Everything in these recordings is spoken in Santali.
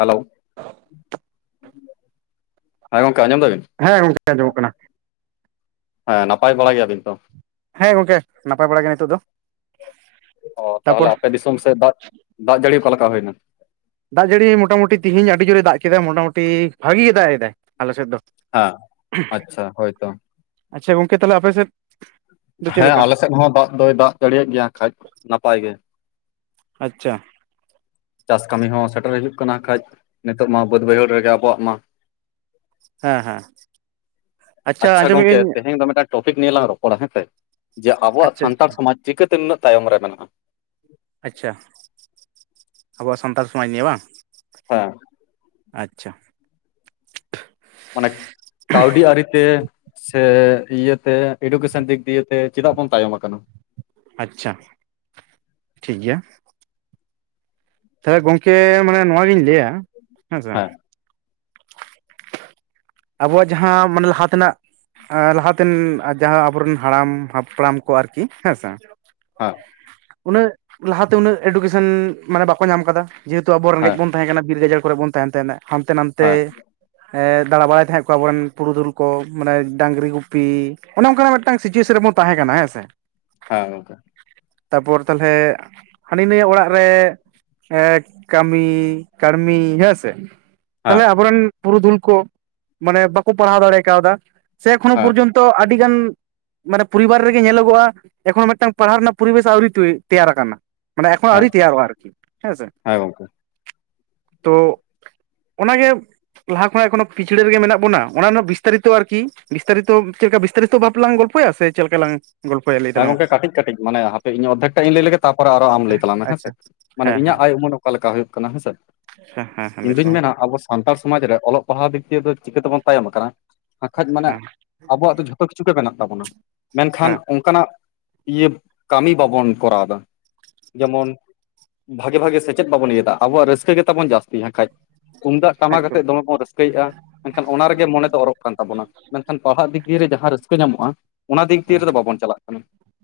ᱦᱮᱞᱳ! ᱦᱮᱸ ᱜᱚᱝᱠᱮ ᱟᱸᱡᱚᱢ ᱫᱟᱵᱤᱱ? ᱦᱮᱸ ᱜᱚᱝᱠᱮ ᱟᱸᱡᱚᱢᱚᱜ ᱠᱟᱱᱟ ᱾ ᱦᱮᱸ, ᱱᱟᱯᱟᱭ ᱵᱟᱲᱟ ᱜᱮᱭᱟᱵᱤᱱ ᱛᱚ? ᱦᱮᱸ ᱜᱚᱝᱠᱮ, ᱱᱟᱯᱟᱭ ᱵᱟᱲᱟ ᱜᱮ ᱱᱤᱛᱚᱜ ᱫᱚ ᱾ ᱚ ᱛᱟᱦᱚᱞᱮ ᱟᱯᱮ ᱫᱤᱥᱚᱢ ᱥᱮᱫ ᱫᱟᱜ ᱫᱟᱜ ᱡᱟᱹᱲᱤ ᱚᱠᱟ ᱞᱮᱠᱟ ᱦᱩᱭᱱᱟ? ᱫᱟᱜ ᱡᱟᱹᱲᱤ ᱢᱚᱴᱟᱢᱩᱴᱤ ᱛᱤᱦᱤᱧ ᱟᱹᱰᱤ ᱡᱳᱨᱮ ᱫᱟᱜ ᱠᱮᱫᱟ ᱢᱚᱴᱟᱢᱩᱴᱤ ᱵᱷᱟᱜᱤ ᱜᱮᱭ ᱫᱟᱜ ᱮᱫᱟᱭ ᱟᱞᱮ ᱥᱮᱫ ᱫᱚ᱾ ᱟᱸ ᱟᱪᱪᱷᱟ ᱦᱳᱭ ᱛᱚ᱾ ᱟᱪᱪᱷᱟ ᱜᱚᱝᱠᱮ ᱛᱟᱦᱚᱞᱮ ᱟᱯᱮ ᱥᱮᱫ᱾ ᱫᱚ ᱪᱮᱫ ᱦᱮᱸ ᱞᱮᱠᱟ ᱟᱞᱮ ᱥᱮᱫ ᱦᱚᱸ ᱫᱟᱜ ᱫᱚᱭ ᱫᱟᱜ ᱡᱟᱲᱤᱭᱮᱜ ᱜᱮᱭᱟ ᱠᱷᱟᱡ ᱱᱟᱯᱟᱭ ᱜᱮ᱾ ᱟᱪᱪᱷᱟ ᱪᱟᱥ ᱠᱟᱹᱢᱤ ᱦᱚᱸ ᱥᱮᱴᱮᱨ ᱦᱩᱭᱩᱜ ᱠᱟᱱᱟ ᱠᱷᱟᱡ ᱱᱤᱛᱚᱜ ᱢᱟ ᱵᱟᱹᱫ ᱵᱟᱹᱭᱦᱟᱹᱲ ᱨᱮᱜᱮ ᱟᱵᱚᱣᱟᱜ ᱢᱟ᱾ ᱦᱮᱸ ᱦᱮᱸ ᱟᱪᱪᱷᱟ ᱟᱸᱡᱚᱢᱮᱫ ᱜᱚᱝᱠᱮ ᱟᱹᱧ ᱛᱮᱦᱮᱧ ᱫᱚ ᱢᱤᱫᱴᱟᱱ᱾ ᱴᱚᱯᱤᱠ ᱱᱤᱭᱮ ᱞᱟᱝ ᱨᱚᱯᱚᱲᱟ ᱦᱮᱸᱥᱮ ᱡᱮ ᱟᱵᱚᱣᱟᱜ ᱟᱪᱪᱷᱟ ᱥᱟᱱᱛᱟᱲ ᱟᱪᱪᱷᱟ ᱥᱚᱢᱟᱡᱽ ᱪᱤᱠᱟᱹᱛᱮ ᱱᱩᱱᱟᱹᱜ ᱛᱟᱭᱚᱢ ᱨᱮ ᱢᱮᱱᱟᱜᱼᱟ᱾ ᱟᱪᱪᱷᱟ ᱟᱵᱚᱣᱟᱜ ᱥᱟᱱᱛᱟᱲ ᱥᱚᱢᱟᱡᱽ ᱱᱤᱭᱮ ᱵᱟᱝ᱾ ᱦᱮᱸ ᱟᱪᱪᱷᱟ ᱢᱟᱱᱮ ᱠᱟᱹᱣᱰᱤ ᱟᱹᱨᱤᱛᱮ᱾ ᱥᱮ ᱤᱭᱟᱹᱛᱮ ᱮᱰᱩᱠᱮᱥᱚᱱ ᱫᱤᱠ ᱫᱤᱭᱮᱛᱮ ᱪᱮᱫᱟᱜ ᱵᱚᱱ ᱛᱟᱭᱚᱢ ᱟᱠᱟᱱᱟ᱾ ᱟᱪᱪᱷᱟ ᱴᱷᱤᱠ ᱜᱮᱭᱟ᱾ ᱛᱟᱦᱚᱞᱮ ᱜᱚᱝᱠᱮ ᱢᱟᱱᱮ ᱱᱚᱣᱟ ᱜᱤᱧ ᱞᱟᱹᱭᱼᱟ ᱦᱮᱸᱥᱮ᱾ ᱦᱮᱸ [unintelligible] ᱟᱵᱚᱣᱟᱜ ᱡᱟᱦᱟᱸ ᱢᱟᱱᱮ ᱞᱟᱦᱟ ᱛᱮᱱᱟᱜ᱾ ᱞᱟᱦᱟᱛᱮᱱ ᱡᱟᱦᱟᱸ ᱟᱵᱚᱨᱮᱱ ᱦᱟᱲᱟᱢ ᱦᱟᱯᱲᱟᱢ ᱠᱚ ᱟᱨᱠᱤ ᱦᱮᱸᱥᱮ᱾ ᱦᱮᱸ ᱩᱱᱟᱹᱜ ᱞᱟᱦᱟᱛᱮ ᱩᱱᱟᱹᱜ ᱮᱰᱩᱠᱮᱥᱚᱱ ᱢᱟᱱᱮ ᱵᱟᱠᱚ ᱧᱟᱢ ᱟᱠᱟᱫᱟ᱾ ᱡᱮᱦᱮᱛᱩ ᱟᱵᱚ ᱨᱮᱜᱮᱡ ᱦᱮᱸ ᱵᱚᱱ ᱛᱟᱦᱮᱸ ᱠᱟᱱᱟ ᱵᱤᱨ ᱜᱟᱡᱟᱲ ᱠᱚᱨᱮ ᱵᱚᱱ ᱛᱟᱦᱮᱱ ᱛᱟᱦᱮᱱᱟ ᱦᱟᱱᱛᱮ ᱱᱟᱛᱮ᱾ ᱦᱮᱸ ᱦᱮᱸ ᱫᱟᱬᱟ ᱵᱟᱲᱟᱭ ᱛᱟᱦᱮᱸᱫ ᱠᱚ ᱟᱵᱚᱨᱮᱱ ᱯᱩᱨᱩᱫᱷᱩᱞ ᱠᱚ ᱢᱟᱱᱮ ᱰᱟᱝᱨᱤ ᱜᱩᱯᱤ ᱚᱱᱮ ᱚᱱᱠᱟᱱᱟᱜ ᱢᱤᱫᱴᱮᱱ᱾ ᱢᱤᱫᱴᱟᱝ ᱥᱤᱪᱩᱭᱮᱥᱚᱱ ᱨᱮᱵᱚᱱ ᱛᱟᱦᱮᱸ ᱠᱟᱱᱟ ᱦᱮᱸ ᱥᱮ᱾ ᱦᱮᱸ ᱜᱚᱝᱠᱮ ᱛᱟᱯᱚᱨ ᱛᱟᱞᱦᱮ ᱦᱟᱹᱱᱤ ᱱᱟᱹᱭᱟᱹᱜ ᱚᱲᱟᱜ ᱨᱮ᱾ ᱮ ᱠᱟᱹᱢᱤ ᱠᱟᱹᱲᱢᱤ ᱦᱮᱸ ᱥᱮ᱾ ᱦᱮᱸ ᱛᱟᱦᱚᱞᱮ ᱟᱵᱚᱨᱮᱱ ᱯᱩᱨᱩᱫᱷᱩᱞ ᱠᱚ ᱢᱟᱱᱮ ᱵᱟᱠᱚ ᱯᱟᱲᱦᱟᱣ ᱫᱟᱲᱮ ᱠᱟᱣᱫᱟ ᱥᱮ ᱮᱠᱷᱚᱱᱳ ᱦᱮᱸ ᱯᱚᱨᱡᱚᱱᱛᱚ᱾ ᱟᱹᱰᱤᱜᱟᱱ ᱢᱟᱱᱮ ᱯᱚᱨᱤᱵᱟᱨ ᱨᱮᱜᱮ ᱧᱮᱞᱚᱜᱚᱜᱼᱟ ᱮᱠᱷᱚᱱ ᱢᱤᱫᱴᱟᱝ ᱯᱟᱲᱦᱟᱜ ᱨᱮᱱᱟᱜ ᱯᱚᱨᱤᱵᱮᱥ ᱟᱹᱣᱨᱤ ᱛᱮᱭᱟᱨ ᱟᱠᱟᱱᱟ᱾ ᱢᱟᱱᱮ ᱮᱠᱷᱱᱳ ᱦᱮᱸ ᱟᱭᱨᱤ ᱛᱮᱭᱟᱨᱚᱜ-ᱟ ᱟᱨᱠᱤ ᱦᱮᱸᱥᱮ᱾ ᱦᱮᱸ ᱜᱚᱝᱠᱮ ᱛᱚ ᱚᱱᱟᱜᱮ᱾ ᱞᱟᱦᱟᱠᱷᱱᱟᱜ ᱮᱠᱷᱚᱱᱚ ᱯᱤᱪᱷᱲᱟᱹ ᱨᱮᱜᱮ ᱢᱮᱱᱟᱜ ᱵᱚᱱᱟ ᱚᱱᱟ ᱨᱮᱱᱟᱜ ᱵᱤᱥᱛᱟᱨᱤᱛᱚ ᱟᱨᱠᱤ ᱵᱤᱥᱛᱟᱨᱤᱛᱚ ᱪᱮᱫ ᱞᱮᱠᱟ ᱵᱤᱥᱛᱟᱨᱤᱛᱚ ᱵᱷᱟᱵ ᱞᱟᱝ ᱜᱚᱞᱯᱚᱭᱟ ᱥᱮ᱾ ᱪᱮᱫ ᱞᱮᱠᱟ ᱞᱟᱝ᱾ ᱜᱚᱞᱯᱚᱭᱟ ᱞᱟᱹᱭ ᱦᱮᱸ ᱛᱟᱞᱟᱝ ᱢᱮ? ᱜᱚᱝᱠᱮ ᱠᱟᱹᱴᱤᱡ ᱠᱟᱹᱴᱤᱡ ᱢᱟᱱᱮ ᱦᱟᱯᱮ ᱤᱧ ᱚᱫᱷᱮᱠᱴᱟᱧ ᱞᱟᱹᱭ ᱞᱮᱜᱮ ᱛᱟᱯᱚᱨᱮ ᱟᱨ ᱟᱢ ᱞᱟᱹᱭ ᱛᱟᱞᱟᱝ ᱢᱮᱸ ᱦᱮ ᱥᱮ᱾ ᱟᱪᱪᱷᱟ ᱢᱟᱱᱮ ᱦᱮᱸ ᱤᱧᱟᱹᱜ ᱟᱭ ᱩᱢᱟᱹᱱ ᱚᱠᱟ ᱞᱮᱠᱟ ᱦᱩᱭᱩᱜ ᱠᱟᱱᱟ ᱦᱮᱸᱥᱮ᱾ ᱟᱪ ᱦᱮᱸ ᱤᱧ ᱫᱩᱧ ᱦᱮᱸ [unintelligible] ᱢᱮᱱᱟ ᱟᱵᱚ ᱥᱟᱱᱛᱟᱲ ᱥᱚᱢᱟᱡᱽ ᱨᱮ ᱚᱞᱚᱜ ᱯᱟᱲᱦᱟᱣ ᱫᱤᱠ ᱫᱤᱭᱮ ᱫᱚ ᱪᱤᱠᱟᱹ ᱛᱮᱵᱚᱱ ᱛᱟᱭᱚᱢ ᱠᱟᱱᱟ ᱵᱟᱠᱷᱟᱡ ᱢᱟᱱᱮ᱾ ᱦᱮᱸ ᱟᱵᱚᱣᱟᱜ ᱫᱚ ᱡᱷᱚᱛᱚ ᱠᱤᱪᱷᱩ ᱜᱮ ᱢᱮᱱᱟᱜ ᱛᱟᱵᱚᱱᱟ ᱢᱮᱱᱠᱷᱟᱱ᱾ ᱦᱮᱸ ᱚᱱᱠᱟᱱᱟᱜ ᱤᱭᱟᱹ ᱠᱟᱹᱢᱤ ᱵᱟᱵᱚᱱ ᱠᱚᱨᱟᱣ ᱫᱟ ᱡᱮᱢᱚᱱ᱾ ᱵᱷᱟᱜᱮ ᱵᱷᱟᱜᱮ ᱥᱮᱪᱮᱫ ᱵᱟᱵᱚᱱ ᱤᱭᱟᱹᱮᱫᱟ ᱟᱵᱚᱣᱟᱜ ᱨᱟᱹᱥᱠᱟᱹ ᱜᱮᱛᱟᱵᱚᱱ ᱡᱟᱥᱛᱤ ᱠᱷᱟᱡ᱾ ᱛᱩᱢᱫᱟᱜ ᱴᱟᱢᱟᱠᱛᱮᱫ ᱮᱠᱫᱚᱢ ᱫᱚᱢᱮ ᱵᱚᱱ ᱨᱟᱹᱥᱠᱟᱹᱭᱮᱫᱼᱟ᱾ ᱢᱮᱱᱠᱷᱟᱱ ᱚᱱᱟ ᱨᱮᱜᱮ ᱢᱚᱱᱮ ᱫᱚ ᱚᱨᱚᱜ ᱠᱟᱱ ᱛᱟᱵᱚᱱᱟ ᱢᱮᱱᱠᱷᱟᱱ ᱯᱟᱲᱦᱟᱜ ᱫᱤᱠ ᱫᱤᱭᱮ ᱡᱟᱦᱟᱸ ᱨᱟᱹᱥᱠᱟᱹ ᱧᱟᱢᱚᱜᱼᱟ ᱚᱱᱟ ᱫᱤᱠ ᱫᱤᱭᱮᱫᱚ ᱵᱟᱵᱚᱱ᱾ ᱪᱟᱞᱟᱜ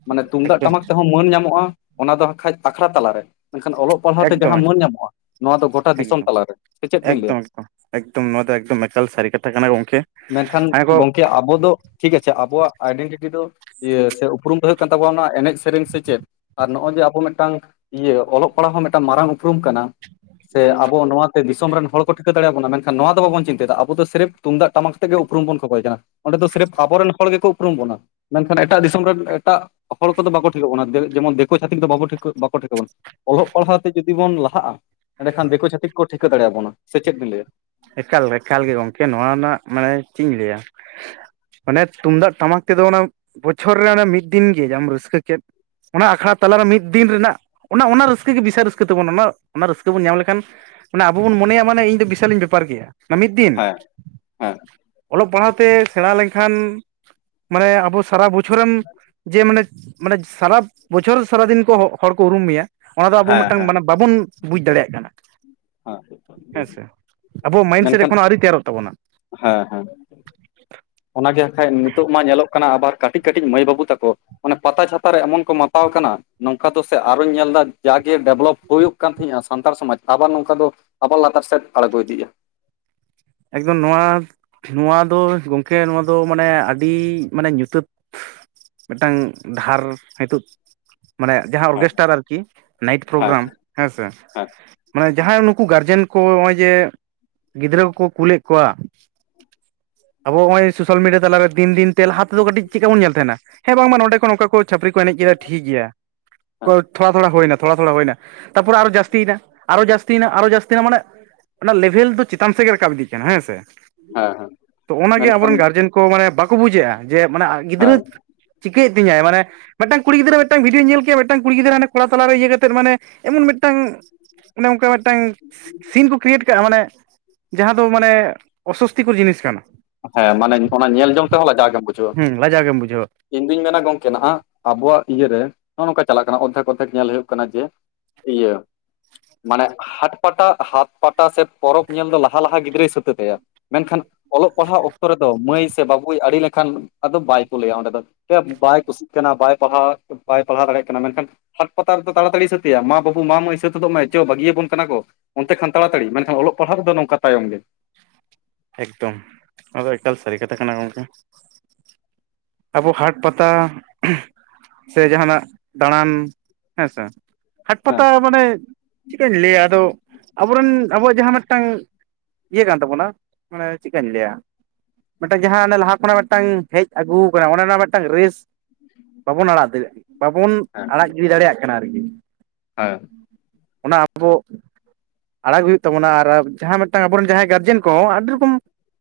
ᱢᱟᱱᱮ ᱛᱩᱢᱫᱟᱜ ᱴᱟᱢᱟᱠ ᱛᱮᱦᱚᱸ ᱢᱟᱹᱱ ᱧᱟᱢᱚᱜᱼᱟ ᱚᱱᱟ ᱫᱚ ᱦᱟᱠᱷᱟᱡ ᱟᱠᱷᱲᱟ ᱛᱟᱞᱟᱨᱮ ᱢᱮᱱᱠᱷᱟᱱ ᱚᱞᱚᱜ᱾ ᱚᱞᱚᱜ ᱯᱟᱲᱦᱟᱣ ᱛᱮ ᱮᱠᱫᱚᱢ ᱮᱠᱫᱚᱢ ᱡᱟᱦᱟᱸ ᱢᱟᱹᱱ ᱧᱟᱢᱚᱜᱼᱟ, ᱱᱚᱣᱟ ᱫᱚ ᱜᱳᱴᱟ ᱫᱤᱥᱚᱢ ᱮᱠᱫᱚᱢ ᱛᱟᱞᱟᱨᱮ ᱥᱮ ᱪᱮᱫ ᱵᱤᱱ ᱞᱟᱹᱭᱼᱟ᱾ ᱮᱠᱫᱚᱢ ᱮᱠᱫᱚᱢ ᱮᱠᱫᱚᱢ ᱱᱚᱣᱟ ᱫᱚ ᱮᱠᱫᱚᱢ ᱮᱠᱟᱞ ᱥᱟᱹᱨᱤ ᱠᱟᱛᱷᱟ ᱠᱟᱱᱟ ᱜᱚᱢᱠᱮ [inaudible] ᱢᱮᱱᱠᱷᱟᱱ ᱜᱚᱝᱠᱮ ᱟᱵᱚ ᱫᱚ ᱴᱷᱤᱠ ᱟᱪᱷᱮ ᱟᱵᱚᱣᱟᱜ ᱟᱭᱰᱮᱱᱴᱤᱴᱤ ᱫᱚ ᱤᱭᱟᱹ ᱥᱮ ᱩᱯᱨᱩᱢ ᱫᱚ ᱦᱩᱭᱩᱜ ᱠᱟᱱ ᱛᱟᱵᱚᱱᱟ ᱚᱱᱟ ᱮᱱᱮᱡ ᱥᱮᱨᱮᱧ ᱥᱮ ᱪᱮᱫ? ᱟᱨ ᱱᱚᱜᱼᱚᱭ ᱡᱮ ᱟᱵᱚ ᱢᱤᱫᱴᱟᱝ ᱤᱭᱟᱹ ᱚᱞᱚᱜ ᱯᱟᱲᱦᱟᱣ ᱦᱚᱸ ᱢᱤᱫᱴᱟᱝ ᱢᱟᱨᱟᱝ ᱩᱯᱨᱩᱢ ᱠᱟᱱᱟ ᱥᱮ ᱟᱵᱚ ᱱᱚᱣᱟ ᱫᱤᱥᱚᱢ ᱨᱮᱱ ᱦᱚᱲ ᱠᱚ ᱴᱷᱤᱠᱟᱹ ᱫᱟᱲᱭᱟᱵᱚᱱᱟ ᱢᱮᱱᱠᱷᱟᱱ ᱱᱚᱣᱟ ᱫᱚ ᱵᱟᱵᱚᱱ ᱪᱤᱱᱛᱟᱹᱭ ᱫᱟ ᱟᱵᱚ ᱫᱚ ᱥᱮᱨᱯᱷ ᱛᱩᱢᱫᱟᱜ, ᱴᱟᱢᱟᱠ ᱟᱛᱮ ᱜᱮ ᱩᱯᱨᱩᱢ ᱵᱚᱱ ᱠᱷᱚᱠᱚᱭ ᱠᱟᱱᱟ᱾ ᱚᱸᱰᱮ ᱫᱚ ᱥᱮᱨᱯ ᱟᱵᱚᱨᱮᱱ ᱦᱚᱲ ᱜᱮᱠᱚ ᱩᱯᱨᱩᱢ ᱵᱚᱱᱟ᱾ ᱢᱟᱱᱮ ᱮᱴᱟᱜ ᱫᱤᱥᱚᱢ ᱨᱮᱱ ᱮᱴᱟᱜ ᱦᱚᱲ ᱠᱚᱫᱚ ᱵᱟᱠᱚ ᱴᱷᱤᱠᱟᱹᱜ ᱵᱚᱱᱟ ᱫᱮᱵᱮᱜ ᱡᱮᱢᱚᱱ ᱫᱤᱠᱳ ᱪᱷᱟᱹᱛᱤᱠ ᱫᱚ ᱵᱟᱵᱚ ᱴᱷᱤᱠᱟᱹ ᱵᱟᱠᱚ ᱴᱷᱤᱠᱟᱹ ᱵᱚᱱᱟ᱾ ᱚᱞᱚᱜ ᱯᱟᱲᱦᱟᱣ ᱛᱮ ᱡᱩᱫᱤ ᱵᱚᱱ ᱞᱟᱦᱟᱜᱼᱟ ᱮᱱᱰᱮᱠᱷᱟᱱ ᱫᱤᱠᱩ ᱪᱷᱟᱹᱛᱤᱠ ᱠᱚ ᱴᱷᱤᱠᱟᱹ ᱫᱟᱲᱮᱭᱟᱵᱚᱱᱟ ᱥᱮ ᱪᱮᱫ ᱵᱤᱱ ᱞᱟᱹᱭᱟ? ᱮᱠᱟᱞ ᱮᱠᱟᱞ ᱜᱮ ᱜᱚᱝᱠᱮ ᱱᱚᱣᱟ ᱨᱮᱱᱟᱜ ᱢᱟᱱᱮ ᱪᱮᱫ ᱤᱧ ᱞᱟᱹᱭᱟ? ᱢᱟᱱᱮ ᱛᱩᱢᱫᱟᱜ, ᱴᱟᱢᱟᱠ ᱛᱮᱫᱚ ᱚᱱᱟ ᱵᱚᱪᱷᱚᱨ ᱨᱮ ᱚᱱᱟ ᱢᱤᱫ ᱫᱤᱱ ᱜᱮ ᱡᱟᱢ ᱨᱟᱹᱥᱠᱟᱹ ᱠᱮᱫ᱾ ᱚᱱᱟ ᱟᱠᱷᱲᱟ ᱛᱟᱞᱟᱨᱮ ᱢᱤᱫ ᱫᱤᱱ ᱨᱮᱱᱟᱜ ᱚᱱᱟ ᱚᱱᱟ ᱨᱟᱹᱥᱠᱟᱹ ᱜᱮ ᱵᱤᱥᱟᱞ ᱨᱟᱹᱥᱠᱟᱹ ᱛᱟᱵᱚᱱ ᱚᱱᱟ ᱨᱟᱹᱥᱠᱟᱹ ᱵᱚᱱ ᱧᱟᱢ ᱞᱮᱠᱷᱟᱱ ᱢᱟᱱᱮ ᱟᱵᱚ ᱵᱚᱱ ᱢᱚᱱᱮᱭᱟ ᱢᱟᱱᱮ ᱤᱧ ᱫᱚ ᱵᱤᱥᱟᱞ ᱤᱧ ᱵᱮᱯ ᱯᱟᱨ ᱜᱮᱭᱟ ᱚᱱᱟ ᱢᱤᱫ ᱫᱤᱱ᱾ ᱦᱮᱸ ᱦᱮᱸ ᱚᱞᱚᱜ ᱯᱟᱲᱦᱟᱣ ᱛᱮ ᱥᱮᱬᱟ ᱞᱮᱱᱠᱷᱟᱱ ᱢᱟᱱᱮ ᱟᱵᱚ ᱥᱟᱨᱟ ᱵᱚᱪᱷᱚᱨᱮᱢ ᱡᱮ ᱢᱟᱱᱮ ᱢᱟᱱᱮ ᱥᱟᱨᱟ ᱵᱚᱪᱷᱚᱨ ᱥᱟᱨᱟᱫᱤᱱ ᱠᱚ ᱦᱚ-ᱦᱚᱲ ᱠᱚ ᱩᱨᱩᱢ ᱢᱮᱭᱟ᱾ ᱚᱱᱟ ᱫᱚ ᱟᱵᱚ ᱦᱮᱸ ᱢᱤᱫᱴᱟᱝ ᱦᱮᱸ ᱢᱟᱱᱮ ᱵᱟᱵᱚᱱ ᱵᱩᱡᱽ ᱫᱟᱲᱮᱭᱟᱜ ᱠᱟᱱᱟ ᱦᱮᱸ ᱦᱮᱸᱥᱮ᱾ ᱟᱵᱚᱣᱟᱜ ᱢᱟᱭᱤᱱᱥᱮᱴ ᱢᱮᱱᱠᱷᱟᱱ ᱮᱠᱷᱚᱱᱚ ᱟᱣᱨᱤᱭ ᱛᱮᱭᱟᱨᱚᱜ ᱛᱟᱵᱚᱱᱟ᱾ ᱦᱮᱸ ᱦᱮᱸ᱾ ᱚᱱᱟᱜᱮ ᱦᱟᱸᱜ ᱠᱟᱡ ᱱᱤᱛᱚᱜ ᱢᱟ ᱧᱮᱞᱚᱜ ᱠᱟᱱᱟ ᱟᱵᱟᱨ ᱠᱟᱹᱴᱤᱡ ᱠᱟᱹᱴᱤᱡ ᱢᱟᱹᱭ ᱵᱟᱹᱵᱩ ᱛᱟᱠᱚ ᱚᱱᱮ ᱯᱟᱛᱟ ᱪᱷᱟᱛᱟ ᱨᱮ ᱮᱢᱚᱱ ᱠᱚ ᱢᱟᱛᱟᱣ ᱠᱟᱱᱟ ᱱᱚᱝᱠᱟ ᱫᱚ ᱥᱮ ᱟᱨᱚᱧ ᱧᱮᱞᱫᱟ ᱡᱟᱜᱮ ᱰᱮᱵᱷᱞᱚᱯ ᱦᱩᱭᱩᱜ ᱠᱟᱱ ᱛᱟᱦᱮᱸᱼᱟ ᱥᱟᱱᱛᱟᱲ ᱥᱚᱢᱟᱡᱽ, ᱟᱵᱟᱨ ᱱᱚᱝᱠᱟ ᱫᱚ ᱟᱵᱟᱨ ᱞᱟᱛᱟᱨ ᱥᱮᱫ ᱟᱬᱜᱚ ᱤᱫᱤᱜᱼᱟ᱾ ᱮᱠᱫᱚᱢ ᱱᱚᱣᱟ ᱱᱚᱣᱟ ᱫᱚ ᱜᱚᱝᱠᱮ ᱱᱚᱣᱟ ᱫᱚ ᱢᱟᱱᱮ ᱟᱹᱰᱤ ᱢᱟᱱᱮ ᱧᱩᱛᱟᱹᱛ ᱢᱤᱫᱴᱟᱝ ᱰᱟᱦᱟᱨ ᱦᱤᱛᱳᱜ ᱢᱟᱱᱮ ᱡᱟᱦᱟᱸ ᱦᱮᱸ ᱚᱨᱜᱮᱥᱴᱟᱨ ᱟᱨᱠᱤ, ᱱᱟᱭᱤᱴ ᱦᱮᱸ ᱯᱨᱳᱜᱨᱟᱢ ᱦᱮᱸᱥᱮ, ᱦᱮᱸ ᱢᱟᱱᱮ ᱡᱟᱦᱟᱸᱭ ᱱᱩᱠᱩ ᱜᱟᱨᱡᱮᱱ ᱠᱚ ᱱᱚᱜᱼᱚᱭ ᱡᱮ ᱜᱤᱫᱽᱨᱟᱹ ᱠᱚᱠᱳ ᱠᱩᱞᱮᱫ ᱠᱚᱣᱟ᱾ ᱟᱵᱚ ᱱᱚᱜ-ᱚᱭ ᱥᱳᱥᱟᱞ ᱢᱤᱰᱤᱭᱟ ᱛᱟᱞᱮᱨᱮ ᱫᱤᱱ ᱫᱤᱱ ᱛᱮ ᱞᱟᱦᱟ ᱛᱮᱫᱚ ᱠᱟᱹᱴᱤᱡ ᱪᱮᱫᱠᱟ ᱵᱚᱱ ᱧᱮᱞ ᱛᱟᱦᱮᱱᱟ? ᱦᱮᱸ ᱵᱟᱝᱢᱟ ᱱᱚᱸᱰᱮ ᱠᱷᱚᱱ ᱚᱱᱠᱟ ᱠᱚ ᱪᱷᱟᱯᱨᱤ ᱠᱚ ᱮᱱᱮᱡ ᱠᱮᱫᱟ ᱴᱷᱤᱠ ᱜᱮᱭᱟ, ᱦᱮᱸ ᱠᱚ ᱛᱷᱚᱲᱟ ᱛᱷᱚᱲᱟ ᱦᱳᱭᱱᱟ ᱛᱷᱚᱲᱟ ᱛᱷᱚᱲᱟ ᱦᱳᱭᱱᱟ᱾ ᱛᱟᱯᱚᱨᱮ ᱟᱨᱚ ᱡᱟᱹᱥᱛᱤᱭᱮᱱᱟ ᱟᱨᱦᱚᱸ ᱡᱟᱹᱥᱛᱤᱭᱮᱱᱟ ᱟᱨᱦᱚᱸ ᱡᱟᱹᱥᱛᱤᱭᱮᱱᱟ ᱢᱟᱱᱮ ᱚᱱᱟ ᱞᱮᱵᱷᱮᱞ ᱫᱚ ᱪᱮᱛᱟᱱ ᱥᱮᱫ ᱜᱮ ᱨᱟᱠᱟᱵ ᱤᱫᱤᱜ ᱠᱟᱱᱟ ᱦᱮᱸ ᱥᱮ, ᱦᱮᱸ ᱦᱮᱸ ᱛᱚ ᱚᱱᱟᱜᱮ ᱢᱮᱱᱠᱷᱟᱱ ᱟᱵᱚᱨᱮᱱ ᱜᱟᱨᱡᱮᱱ ᱠᱚ ᱢᱟᱱᱮ ᱵᱟᱠᱚ ᱵᱩᱡᱮᱫᱼᱟ ᱡᱮ ᱢᱟᱱᱮ ᱦᱮᱸ ᱜᱤᱫᱽᱨᱟᱹ ᱪᱤᱠᱟᱹᱭᱮᱫ ᱛᱤᱧᱟᱹᱭ ᱢᱟᱱᱮ ᱢᱤᱫᱴᱟᱝ ᱠᱩᱲᱤ ᱜᱤᱫᱽᱨᱟᱹ ᱢᱤᱫᱴᱟᱝ ᱵᱷᱤᱰᱭᱳᱧ ᱧᱮᱞ ᱠᱮᱭᱟ ᱢᱤᱫᱴᱟᱝ ᱠᱩᱲᱤ ᱜᱤᱫᱽᱨᱟᱹ ᱦᱟᱱᱮ ᱠᱚᱲᱟ ᱛᱟᱞᱟᱨᱮ ᱤᱭᱟᱹ ᱠᱟᱛᱮᱫ ᱢᱟᱱᱮ ᱮᱢᱚᱱ ᱢᱤᱫᱴᱟᱝ--‌ ᱚᱱᱮ ᱚᱝᱠᱟ ᱢᱤᱫᱴᱟᱝ ᱥᱤᱱ ᱠᱚ ᱠᱨᱤᱭᱮᱴ ᱠᱟᱜᱼᱟ ᱢᱟᱱᱮ ᱡᱟᱦᱟᱸ ᱫᱚ ᱢᱟᱱᱮ ᱚᱥᱚᱥᱛᱤᱠᱚᱨ ᱡᱤᱱᱤᱥ ᱠᱟᱱᱟ᱾ ᱦᱮᱸ ᱢᱟᱱᱮ ᱚᱱᱟ ᱧᱮᱞ ᱡᱚᱝ ᱛᱮᱦᱚᱸ ᱞᱟᱡᱟᱣ ᱜᱮᱢ ᱵᱩᱡᱷ ᱦᱩᱸ ᱞᱟᱡᱟᱣ ᱜᱮᱢ ᱵᱩᱡᱷᱟᱹᱣᱟ᱾ ᱤᱧ ᱫᱩᱧ ᱢᱮᱱᱟ ᱜᱚᱝᱠᱮ ᱱᱟᱦᱟᱜ ᱟᱵᱚᱣᱟᱜ ᱤᱭᱟᱹᱨᱮ ᱱᱚᱜᱼᱚ ᱱᱚᱝᱠᱟ ᱪᱟᱞᱟᱜ ᱠᱟᱱᱟ ᱚᱫᱽᱫᱷᱮᱠ ᱚᱫᱽᱫᱷᱮᱠ ᱧᱮᱞ ᱦᱩᱭᱩᱜ ᱠᱟᱱᱟ ᱡᱮ ᱤᱭᱟᱹ ᱢᱟᱱᱮ ᱦᱟᱴ ᱯᱟᱴᱟ ᱦᱟᱛ ᱯᱟᱴᱟ ᱥᱮ ᱯᱚᱨᱚᱵᱽ ᱧᱮᱞ ᱫᱚ ᱞᱟᱦᱟ ᱞᱟᱦᱟ ᱜᱤᱫᱽᱨᱟᱹᱭ ᱥᱟᱹᱛᱮ ᱛᱟᱭᱟ ᱢᱮᱱᱠᱷᱟᱱ ᱯᱟᱲᱦᱟᱣ ᱚᱠᱛᱚ ᱨᱮᱫᱚ ᱢᱟᱹᱭ ᱥᱮ ᱵᱟᱹᱵᱩᱭ ᱟᱲᱤ ᱞᱮᱠᱷᱟᱱ ᱟᱫᱚ ᱵᱟᱭ ᱠᱳᱞᱮᱭᱟ ᱚᱸᱰᱮ ᱫᱚ᱾ ᱭᱟ ᱵᱟᱭ ᱠᱩᱥᱤᱜ ᱠᱟᱱᱟ ᱵᱟᱭ ᱯᱟᱲᱦᱟᱣ ᱵᱟᱭ ᱯᱟᱲᱦᱟᱣ ᱫᱟᱲᱮᱭᱟᱜ ᱠᱟᱱᱟ ᱢᱮᱱᱠᱷᱟᱱ ᱦᱟᱴ ᱯᱟᱛᱟ ᱨᱮᱫᱚ ᱛᱟᱲᱟᱛᱟᱹᱲᱤ ᱥᱟᱹᱛᱮᱭᱟ ᱢᱟ ᱵᱟᱹᱵᱩ ᱢᱟ ᱢᱟᱹᱭ ᱥᱟᱹᱛ ᱦᱚᱫᱚᱜ ᱢᱮ ᱪᱚ ᱵᱟᱹᱜᱤᱭᱟᱵᱚᱱ ᱠᱟᱱᱟ ᱠᱚ᱾ ᱚᱱᱛᱮ ᱠᱷᱟᱱ ᱛᱟᱲᱟᱛᱟᱹᱲᱤ ᱢᱮᱱᱠᱷᱟᱱ ᱚᱞᱚᱜ ᱯᱟᱲᱦᱟᱜ ᱨᱮᱫᱚ ᱱᱚᱝᱠᱟ ᱛᱟᱭᱚᱢ ᱜᱮ᱾ ᱮᱠᱫᱚᱢ ᱱᱚᱣᱟᱫᱚ ᱮᱠᱟᱞ ᱥᱟᱹᱨᱤ ᱠᱟᱛᱷᱟ ᱠᱟᱱᱟ ᱜᱚᱢᱠᱮ᱾ ᱟᱵᱚ ᱦᱟᱴ ᱯᱟᱛᱟ ᱥᱮ ᱡᱟᱦᱟᱱᱟᱜ ᱫᱟᱬᱟᱱ ᱦᱮᱸ ᱥᱮ ᱦᱟᱴ ᱦᱮᱸ ᱯᱟᱛᱟ ᱢᱟᱱᱮ ᱪᱤᱠᱟᱹᱧ ᱞᱟᱹᱭᱟ ᱟᱫᱚ ᱟᱵᱚᱨᱮᱱ ᱟᱵᱚᱣᱟᱜ ᱡᱟᱦᱟᱸ ᱢᱤᱫᱴᱟᱝ ᱤᱭᱟᱹ ᱠᱟᱱ ᱛᱟᱵᱚᱱᱟ ᱢᱟᱱᱮ ᱪᱮᱜᱠᱟᱧ ᱞᱟᱹᱭᱟ? ᱢᱮᱜ ᱴᱟᱝ ᱡᱟᱦᱟᱸ ᱚᱱᱮ ᱞᱟᱦᱟ ᱠᱷᱚᱱᱟᱜ ᱢᱤᱫ ᱴᱟᱝ ᱦᱮᱡ ᱟᱹᱜᱩᱣ ᱠᱟᱱᱟ ᱚᱱᱮ ᱚᱱᱟ ᱢᱤᱫ ᱴᱟᱝ ᱨᱮᱥ ᱵᱟᱵᱚᱱ ᱟᱲᱟᱜ ᱫᱮ ᱵᱟᱵᱚᱱ ᱟᱲᱟᱜ ᱜᱤᱲᱤ ᱫᱟᱲᱮᱭᱟᱜ ᱠᱟᱱᱟ ᱟᱨᱠᱤ᱾ ᱟᱹᱭ ᱚᱱᱟ ᱟᱵᱚ ᱟᱲᱟᱜᱽ ᱦᱩᱭᱩᱜ ᱛᱟᱵᱚᱱᱟ ᱟᱨ ᱡᱟᱦᱟᱸ ᱢᱤᱫ ᱴᱟᱝ ᱟᱵᱚᱨᱮᱱ ᱡᱟᱦᱟᱸᱭ ᱜᱟᱨᱡᱮᱱ ᱠᱚᱸᱦᱚ ᱟᱹᱰᱤ ᱨᱚᱠᱚᱢ